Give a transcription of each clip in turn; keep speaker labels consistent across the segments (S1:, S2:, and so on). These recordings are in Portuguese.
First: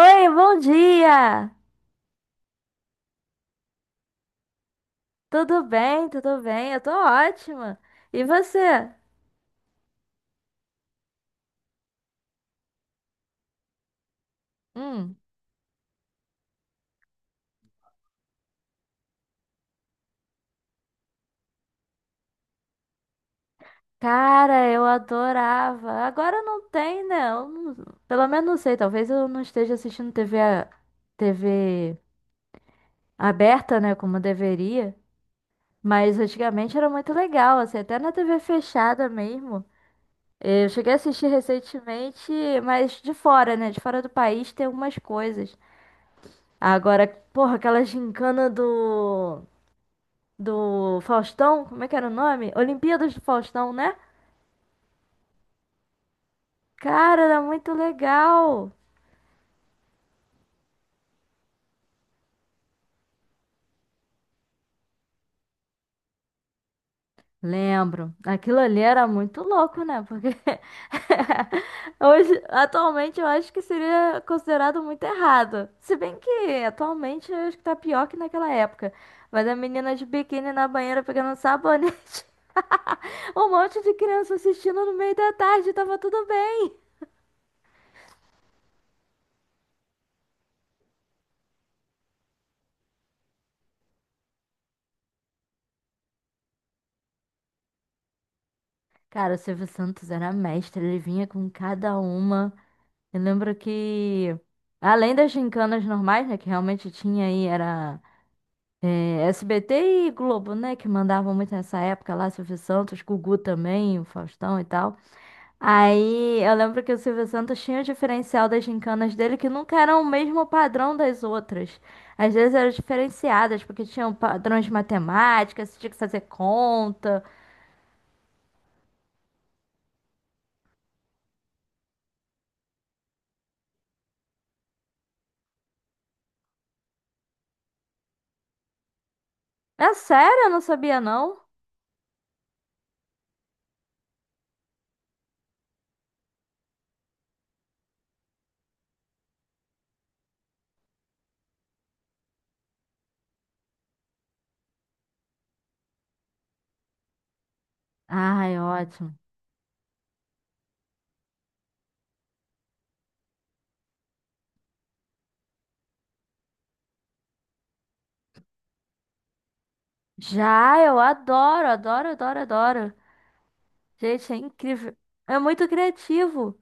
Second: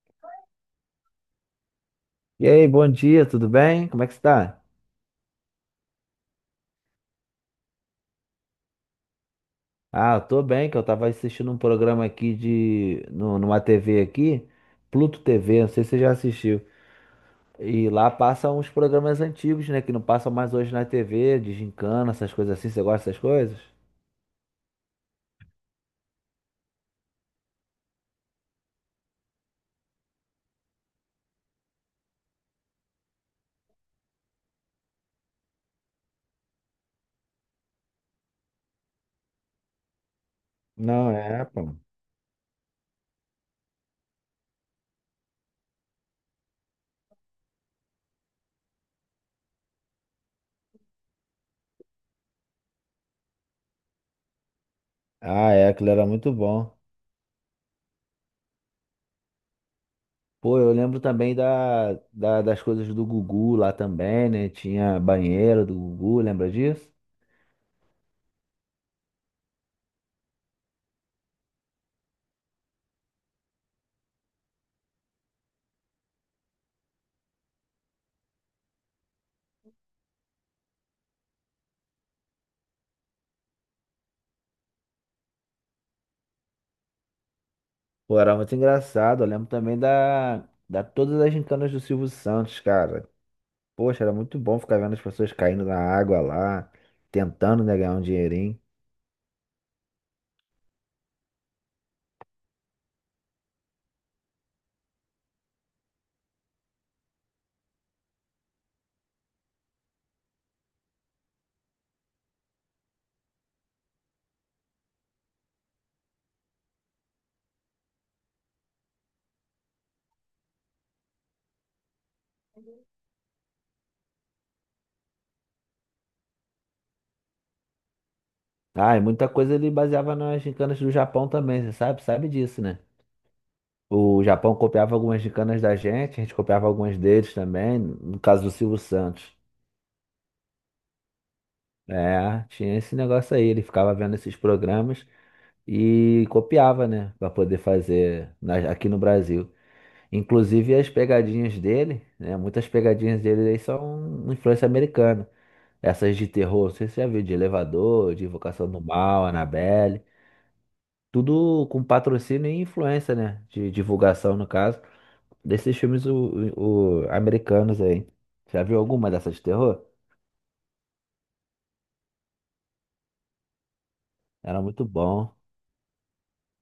S1: Oi, bom dia!
S2: E aí, bom dia, tudo bem? Como é que você tá?
S1: Tudo bem, tudo bem? Eu tô ótima. E você?
S2: Ah, eu tô bem, que eu tava assistindo um programa aqui de... no- numa TV aqui,
S1: Hum,
S2: Pluto TV, não sei se você já assistiu. E lá passam uns programas antigos, né, que não passam mais hoje na TV, de gincana, essas coisas assim. Você gosta dessas coisas?
S1: cara, eu adorava. Agora não tem, né? Eu não- pelo menos não sei, talvez eu não esteja assistindo TV, TV aberta, né, como deveria. Mas antigamente era muito legal, assim, até na TV fechada mesmo. Eu cheguei a
S2: Não,
S1: assistir
S2: é, pô.
S1: recentemente, mas de fora, né? De fora do país tem algumas coisas. Agora, porra, aquela gincana do Faustão, como é que era o nome? Olimpíadas do Faustão, né?
S2: Ah, é, aquilo era muito bom.
S1: Cara, era muito legal.
S2: Pô, eu lembro também das coisas do Gugu lá também, né? Tinha banheiro do Gugu, lembra disso?
S1: Lembro. Aquilo ali era muito louco, né? Porque hoje, atualmente, eu acho que seria considerado muito errado. Se bem que atualmente eu acho que tá pior que naquela época. Mas a menina de biquíni na banheira pegando um sabonete. Um monte de criança assistindo no meio da tarde, tava tudo bem.
S2: Pô, era muito engraçado. Eu lembro também da, da todas as gincanas do Silvio Santos, cara. Poxa, era muito bom ficar vendo as pessoas caindo na água lá, tentando, né, ganhar um dinheirinho.
S1: Cara, o Silvio Santos era mestre, ele vinha com cada uma. Eu lembro que, além das gincanas normais, né, que realmente tinha aí, SBT e Globo, né, que mandavam muito nessa época lá, Silvio Santos, Gugu também, o Faustão e tal. Aí eu lembro que o Silvio Santos tinha o diferencial das gincanas dele, que nunca eram o mesmo padrão das outras. Às vezes eram diferenciadas, porque tinham padrões de matemática, você tinha que fazer conta.
S2: Ah, e muita coisa ele baseava nas gincanas do Japão também, você sabe? Sabe disso, né? O Japão copiava algumas gincanas da gente, a gente copiava algumas deles também, no caso do Silvio Santos.
S1: É sério, eu não sabia não.
S2: É, tinha esse negócio aí, ele ficava vendo esses programas e copiava, né, pra poder fazer aqui no Brasil. Inclusive as pegadinhas dele, né? Muitas pegadinhas dele aí são influência americana. Essas de terror, não sei se você já viu, de Elevador, de
S1: Ai,
S2: Invocação do
S1: ótimo.
S2: Mal, Annabelle. Tudo com patrocínio e influência, né? De divulgação, no caso, desses filmes americanos aí. Já viu alguma dessas de terror?
S1: Já, eu adoro, adoro, adoro, adoro. Gente, é
S2: Era muito
S1: incrível.
S2: bom.
S1: É muito criativo.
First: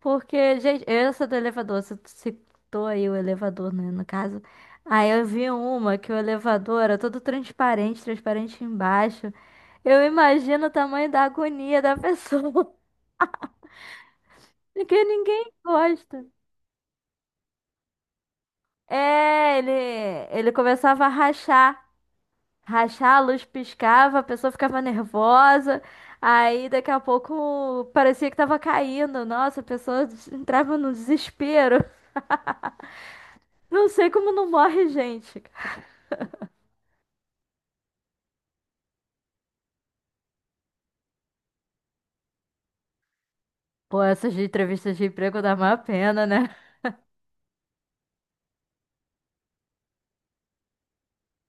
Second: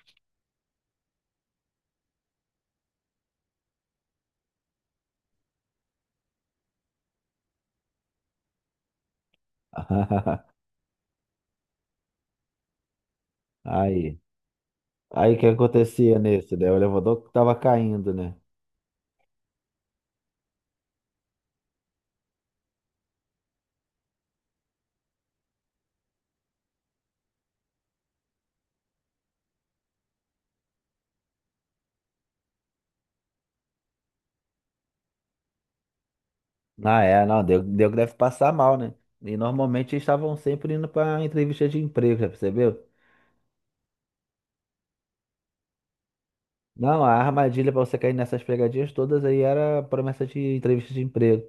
S1: Porque, gente, essa do elevador, você citou aí o elevador, né, no caso. Aí eu vi uma que o elevador era todo transparente, transparente embaixo. Eu imagino o tamanho da agonia da pessoa,
S2: Aí,
S1: que
S2: aí, o que
S1: ninguém
S2: acontecia
S1: gosta.
S2: nesse, né? O elevador tava caindo, né?
S1: É, ele começava a rachar. Rachar, a luz piscava, a pessoa ficava nervosa. Aí daqui a pouco parecia que tava caindo. Nossa, a pessoa des- entrava no desespero. Não sei como não morre, gente.
S2: Ah, é, não, deu que deve passar mal, né? E normalmente eles estavam sempre indo pra entrevista de emprego, já percebeu?
S1: Pô, essas de entrevistas de emprego dá uma pena, né?
S2: Não, a armadilha pra você cair nessas pegadinhas todas aí era promessa de entrevista de emprego.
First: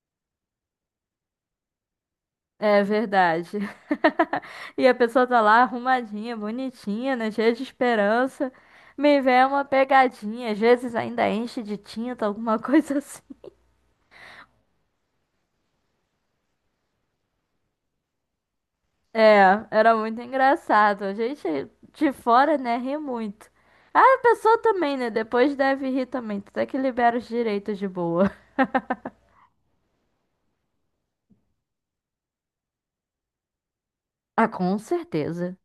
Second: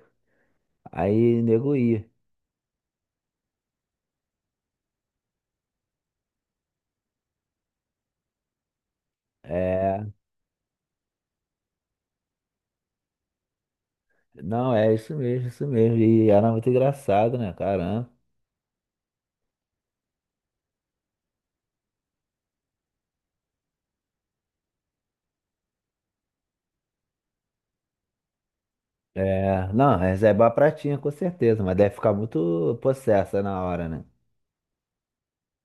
S2: Aí nego ia.
S1: É verdade. E a pessoa tá lá arrumadinha, bonitinha, né? Cheia de esperança. Me vem uma
S2: É,
S1: pegadinha, às vezes ainda enche de tinta, alguma coisa assim.
S2: não, é isso mesmo, isso mesmo. E era muito engraçado, né? Caramba.
S1: É, era muito engraçado. A gente de fora, né, ri muito. Ah, a pessoa também, né? Depois deve rir também. Até que libera os direitos de boa.
S2: É, não, reservar a pratinha com certeza, mas deve ficar muito possessa na hora, né?
S1: Ah, com certeza.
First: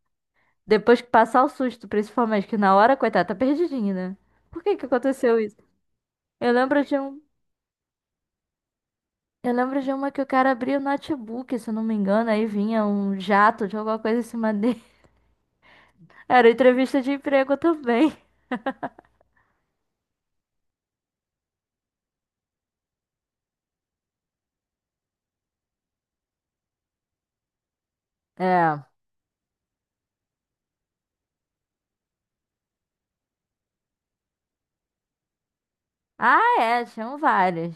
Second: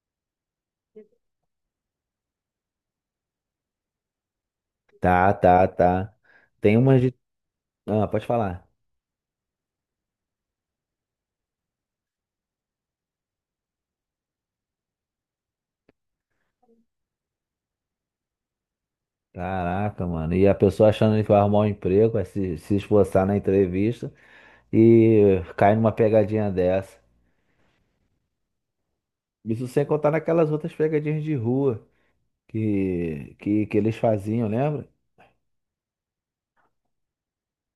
S1: Depois que passar o susto, principalmente, que na hora, coitada, tá perdidinha, né? Por que que
S2: Tá,
S1: aconteceu isso?
S2: tá, tá.
S1: Eu
S2: Tem
S1: lembro de
S2: umas de.
S1: um.
S2: Ah, pode falar.
S1: Eu lembro de uma que o cara abria o notebook, se eu não me engano, aí vinha um jato de alguma coisa em cima dele. Era entrevista de emprego também.
S2: Caraca, mano. E a pessoa achando que vai arrumar um emprego, vai se esforçar na entrevista e cai numa pegadinha dessa.
S1: É.
S2: Isso sem contar naquelas outras pegadinhas de rua que, que eles faziam, lembra?
S1: Ah, é, tinham várias.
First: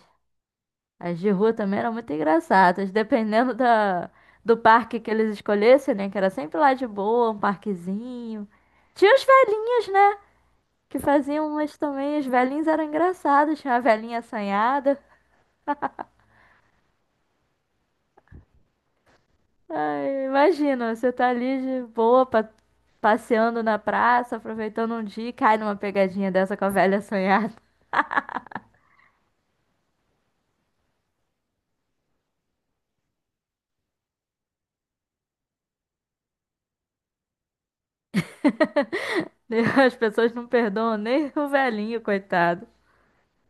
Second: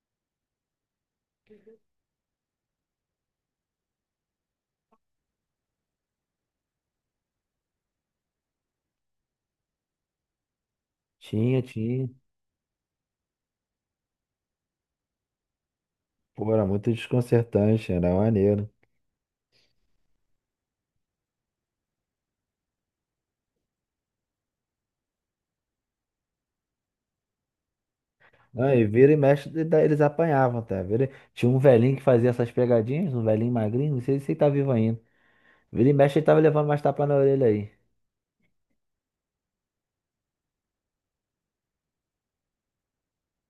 S1: As de rua também eram muito engraçadas, dependendo do parque que eles escolhessem, né? Que era sempre lá de boa, um parquezinho. Tinha os velhinhos, né? Que faziam
S2: Tinha,
S1: umas
S2: tinha.
S1: também. Os velhinhos eram engraçados, tinha uma velhinha assanhada.
S2: Pô, era muito desconcertante, era maneiro.
S1: Ai, imagina, você tá ali de boa, passeando na praça, aproveitando um dia e cai numa pegadinha dessa com a velha assanhada.
S2: Ah, e vira e mexe, e daí eles apanhavam, tá? Vira... Tinha um velhinho que fazia essas pegadinhas, um velhinho magrinho, não sei se ele tá vivo ainda. Vira e mexe, ele tava levando mais tapa na orelha aí.
S1: As pessoas não perdoam nem o velhinho, coitado.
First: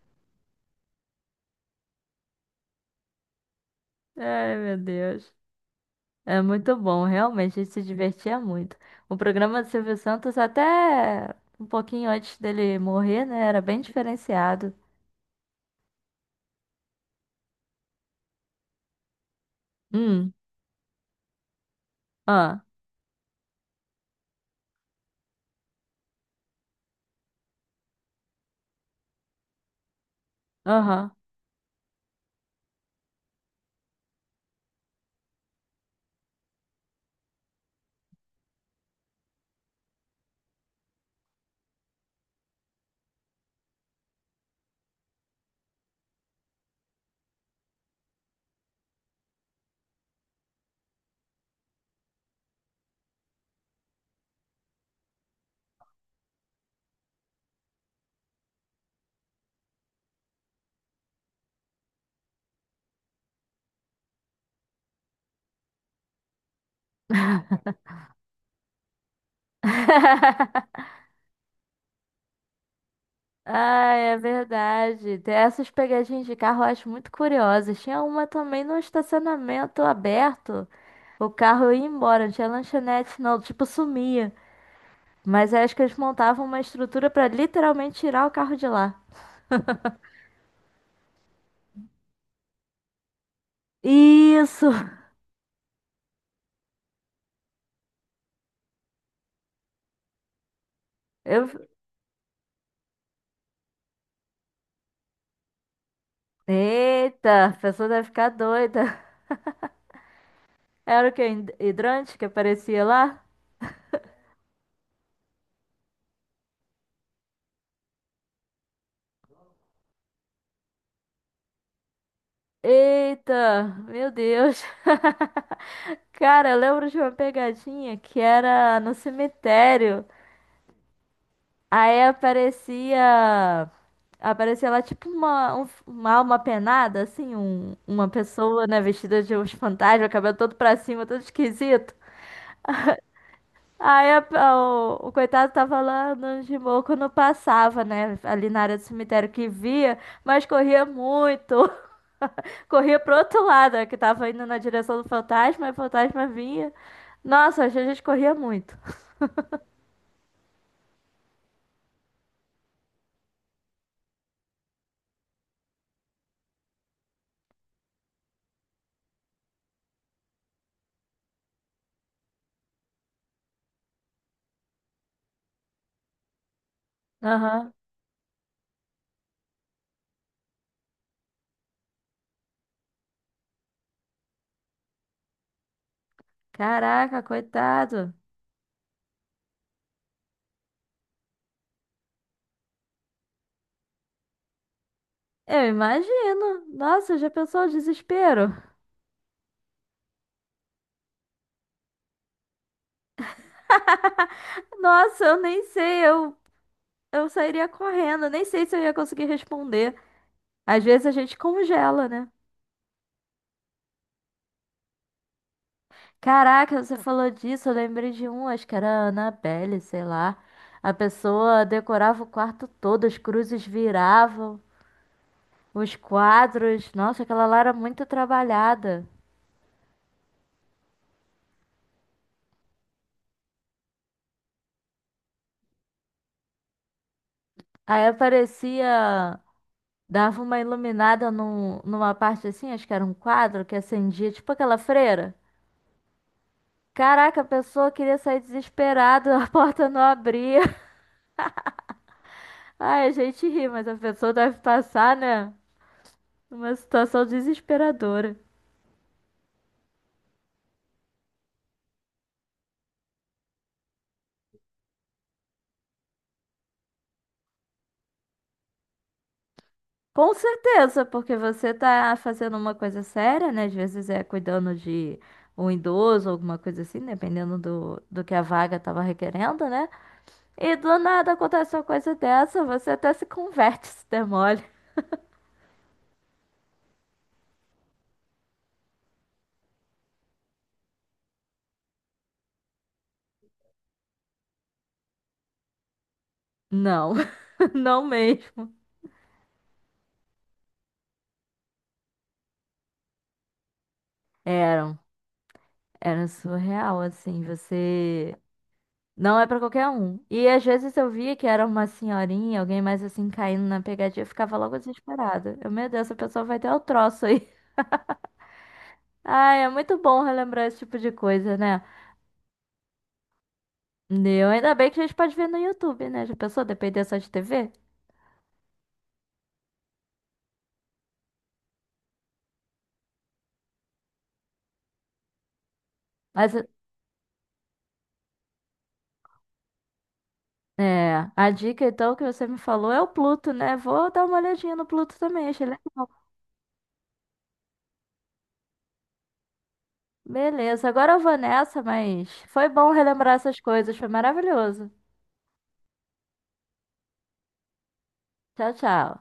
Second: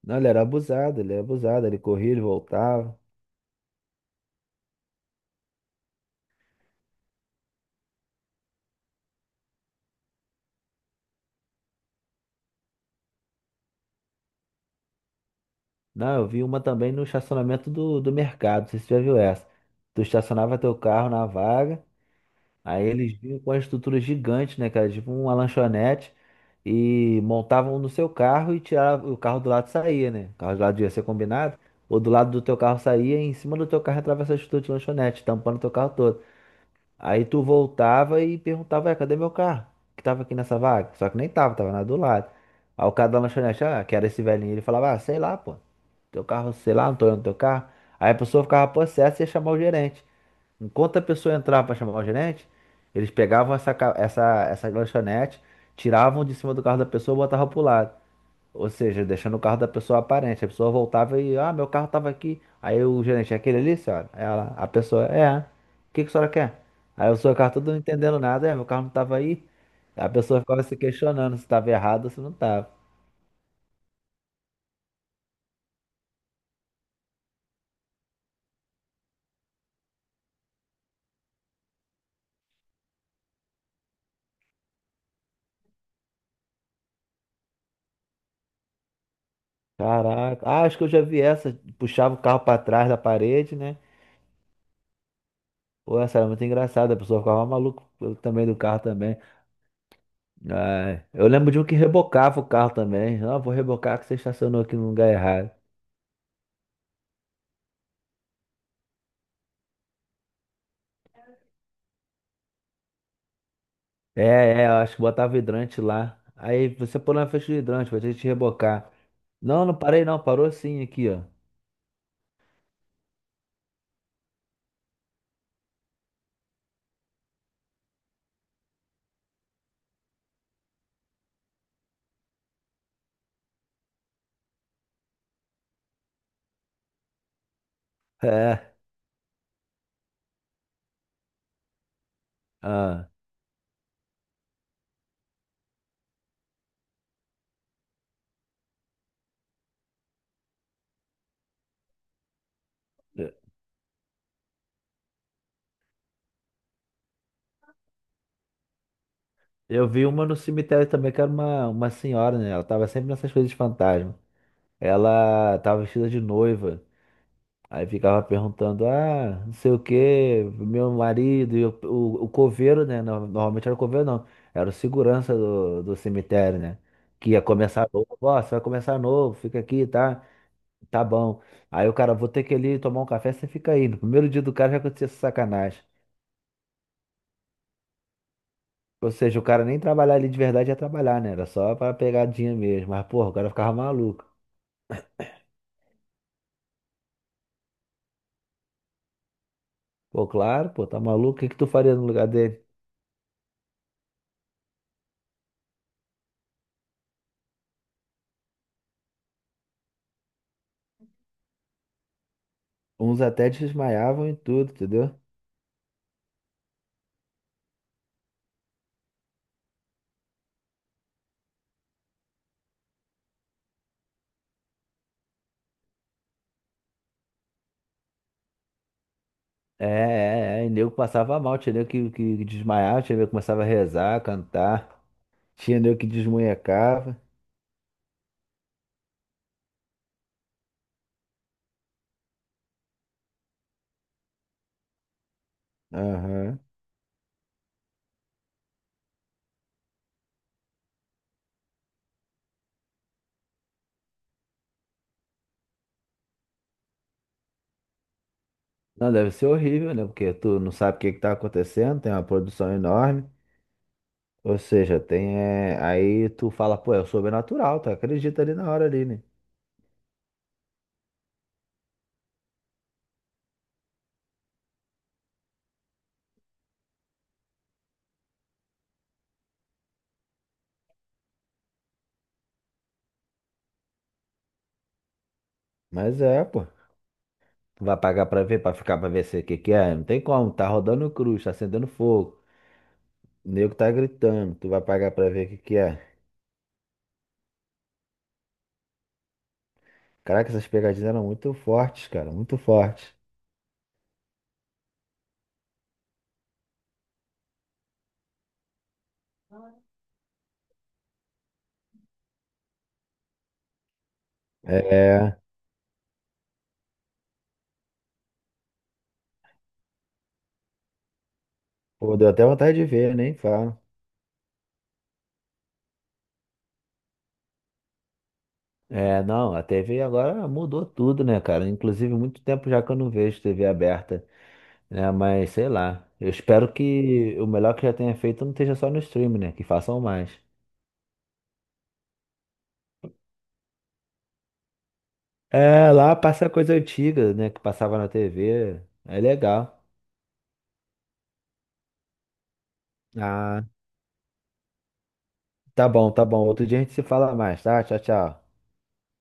S2: Não, ele era abusado, ele era abusado, ele corria, ele voltava.
S1: Ai, meu Deus. É muito bom, realmente, a gente se divertia muito. O programa do Silvio Santos, até um pouquinho antes dele morrer, né? Era bem diferenciado.
S2: Não, eu vi uma também no estacionamento do mercado, não sei se você já viu essa. Tu
S1: Hum,
S2: estacionava teu carro na vaga,
S1: ah,
S2: aí eles vinham com a estrutura gigante, né, cara? Tipo uma lanchonete, e montavam no seu carro e tirava, o carro do lado saía, né? O carro do lado ia ser
S1: aham.
S2: combinado, ou do lado do teu carro saía e em cima do teu carro entrava essa estrutura de lanchonete, tampando teu carro todo. Aí tu voltava e perguntava, "Ué, cadê meu carro? Que tava aqui nessa vaga? Só que nem tava, tava na do lado. Aí o cara da lanchonete, ah, que era esse velhinho, ele falava, ah, sei lá, pô, teu carro, sei lá, não tô olhando teu carro. Aí a pessoa ficava possessa e ia chamar o gerente. Enquanto a pessoa entrava para chamar o gerente, eles pegavam essa lanchonete, tiravam de cima do carro da pessoa e botavam pro lado. Ou seja, deixando o carro da pessoa aparente. A pessoa voltava e, ah, meu carro tava aqui. Aí o gerente, é aquele ali, senhora? Ela, a pessoa, é. O que que a senhora quer? Aí o senhor carro todo não entendendo nada, é, meu carro não tava aí. A pessoa ficava se questionando se estava errado ou se não estava.
S1: Ai, é verdade. Tem essas pegadinhas de carro eu acho muito curiosas. Tinha uma também no estacionamento aberto. O carro ia embora, não tinha lanchonete, não, tipo, sumia. Mas acho que eles montavam uma estrutura pra literalmente tirar o carro de lá.
S2: Caraca. Ah, acho que eu já vi essa. Puxava o carro pra trás da parede, né?
S1: Isso!
S2: Pô, essa era muito engraçada. A pessoa ficava maluca também do carro também. Ai, eu
S1: Eu,
S2: lembro de um que rebocava o carro também. Ah, vou rebocar que você estacionou aqui no lugar errado.
S1: eita, a pessoa deve ficar doida. Era o que? Hidrante que aparecia lá?
S2: É, é, eu acho que botava hidrante lá. Aí você pulou na frente do hidrante pra gente rebocar. Não, não parei não. Parou sim aqui, ó.
S1: Eita, meu Deus. Cara, eu lembro de uma pegadinha que era no cemitério. Aí aparecia. Aparecia lá tipo uma alma penada, assim, uma pessoa,
S2: É.
S1: né, vestida de uns fantasmas, cabelo todo pra cima, todo esquisito.
S2: Ah,
S1: Aí o coitado tava lá no de quando passava, né? Ali na área do cemitério que via, mas corria muito. Corria pro
S2: eu
S1: outro lado, né, que tava indo na direção do fantasma, e o fantasma vinha. Nossa, a gente corria muito.
S2: eu vi uma no cemitério também, que era uma senhora, né? Ela tava sempre nessas coisas de fantasma. Ela tava vestida de noiva. Aí ficava perguntando, ah, não sei o quê, meu marido, e o coveiro, né? Normalmente era o coveiro, não. Era o segurança do cemitério, né? Que ia
S1: Aham.
S2: começar novo. Ó, você vai começar novo, fica aqui, tá? Tá bom. Aí o cara, vou ter que ir ali tomar um café, você fica aí. No primeiro dia do cara já acontecia essa sacanagem.
S1: Caraca, coitado.
S2: Ou seja, o cara nem trabalhar ali de verdade ia trabalhar, né? Era só pra pegadinha mesmo. Mas, porra, o cara ficava maluco.
S1: Eu imagino. Nossa, já pensou o desespero?
S2: Pô, claro, pô, tá maluco? O que que tu faria no lugar dele?
S1: Nossa, eu nem sei, eu sairia correndo, nem sei se eu ia conseguir responder. Às vezes a gente congela, né?
S2: Uns até desmaiavam e tudo, entendeu?
S1: Caraca, você falou disso, eu lembrei de um, acho que era a Annabelle, sei lá. A pessoa decorava o quarto todo, as cruzes viravam, os quadros. Nossa, aquela lá era muito trabalhada.
S2: É, é, é. E nego passava mal, tinha nego que desmaiava, tinha nego que começava a rezar, cantar, tinha nego que desmunhecava.
S1: Aí aparecia, dava uma iluminada numa parte assim, acho que era um quadro que acendia, tipo aquela freira.
S2: Aham.
S1: Caraca, a pessoa queria sair desesperada, a porta não abria. Ai, a gente ri, mas a pessoa deve passar, né? Uma situação desesperadora.
S2: Não, deve ser horrível, né? Porque tu não sabe o que que tá acontecendo, tem uma produção enorme. Ou seja, tem. Aí tu fala, pô, é o sobrenatural, tu acredita ali na hora ali, né?
S1: Com certeza, porque você tá fazendo uma coisa séria, né? Às vezes é cuidando de um idoso, alguma coisa assim, dependendo do que a vaga tava requerendo, né? E do nada acontece uma coisa dessa, você até se converte, se der mole.
S2: Mas é, pô. Tu vai pagar pra ver, pra ficar pra ver se o que que é. Não tem como, tá rodando cruz, tá acendendo fogo. O nego tá gritando, tu vai pagar pra ver o que que é.
S1: Não, não mesmo.
S2: Caraca, essas pegadinhas eram muito fortes, cara, muito fortes.
S1: Eram, era surreal, assim, você. Não é pra qualquer um. E às vezes eu via que era uma senhorinha, alguém mais assim, caindo na pegadinha, eu ficava logo
S2: É,
S1: desesperada. Eu, meu Deus, essa pessoa vai ter o troço aí. Ai, é muito bom relembrar esse tipo de coisa, né?
S2: pô, deu até vontade de ver, nem falo.
S1: Eu, ainda bem que a gente pode ver no YouTube, né? Já pensou depender só de TV?
S2: É, não, a TV agora mudou tudo, né, cara? Inclusive, muito tempo já que eu não vejo TV aberta, né? Mas sei lá. Eu
S1: Mas
S2: espero que o melhor que já tenha feito não esteja só no stream, né? Que façam mais.
S1: é, a dica então que você me falou é o Pluto, né? Vou dar uma olhadinha no Pluto também, achei
S2: É,
S1: legal.
S2: lá passa coisa antiga, né? Que passava na TV. É legal.
S1: Beleza, agora eu vou nessa, mas foi bom relembrar essas
S2: Ah,
S1: coisas, foi maravilhoso.
S2: tá bom, tá bom. Outro dia a gente se fala mais, tá? Tchau, tchau.
S1: Tchau, tchau.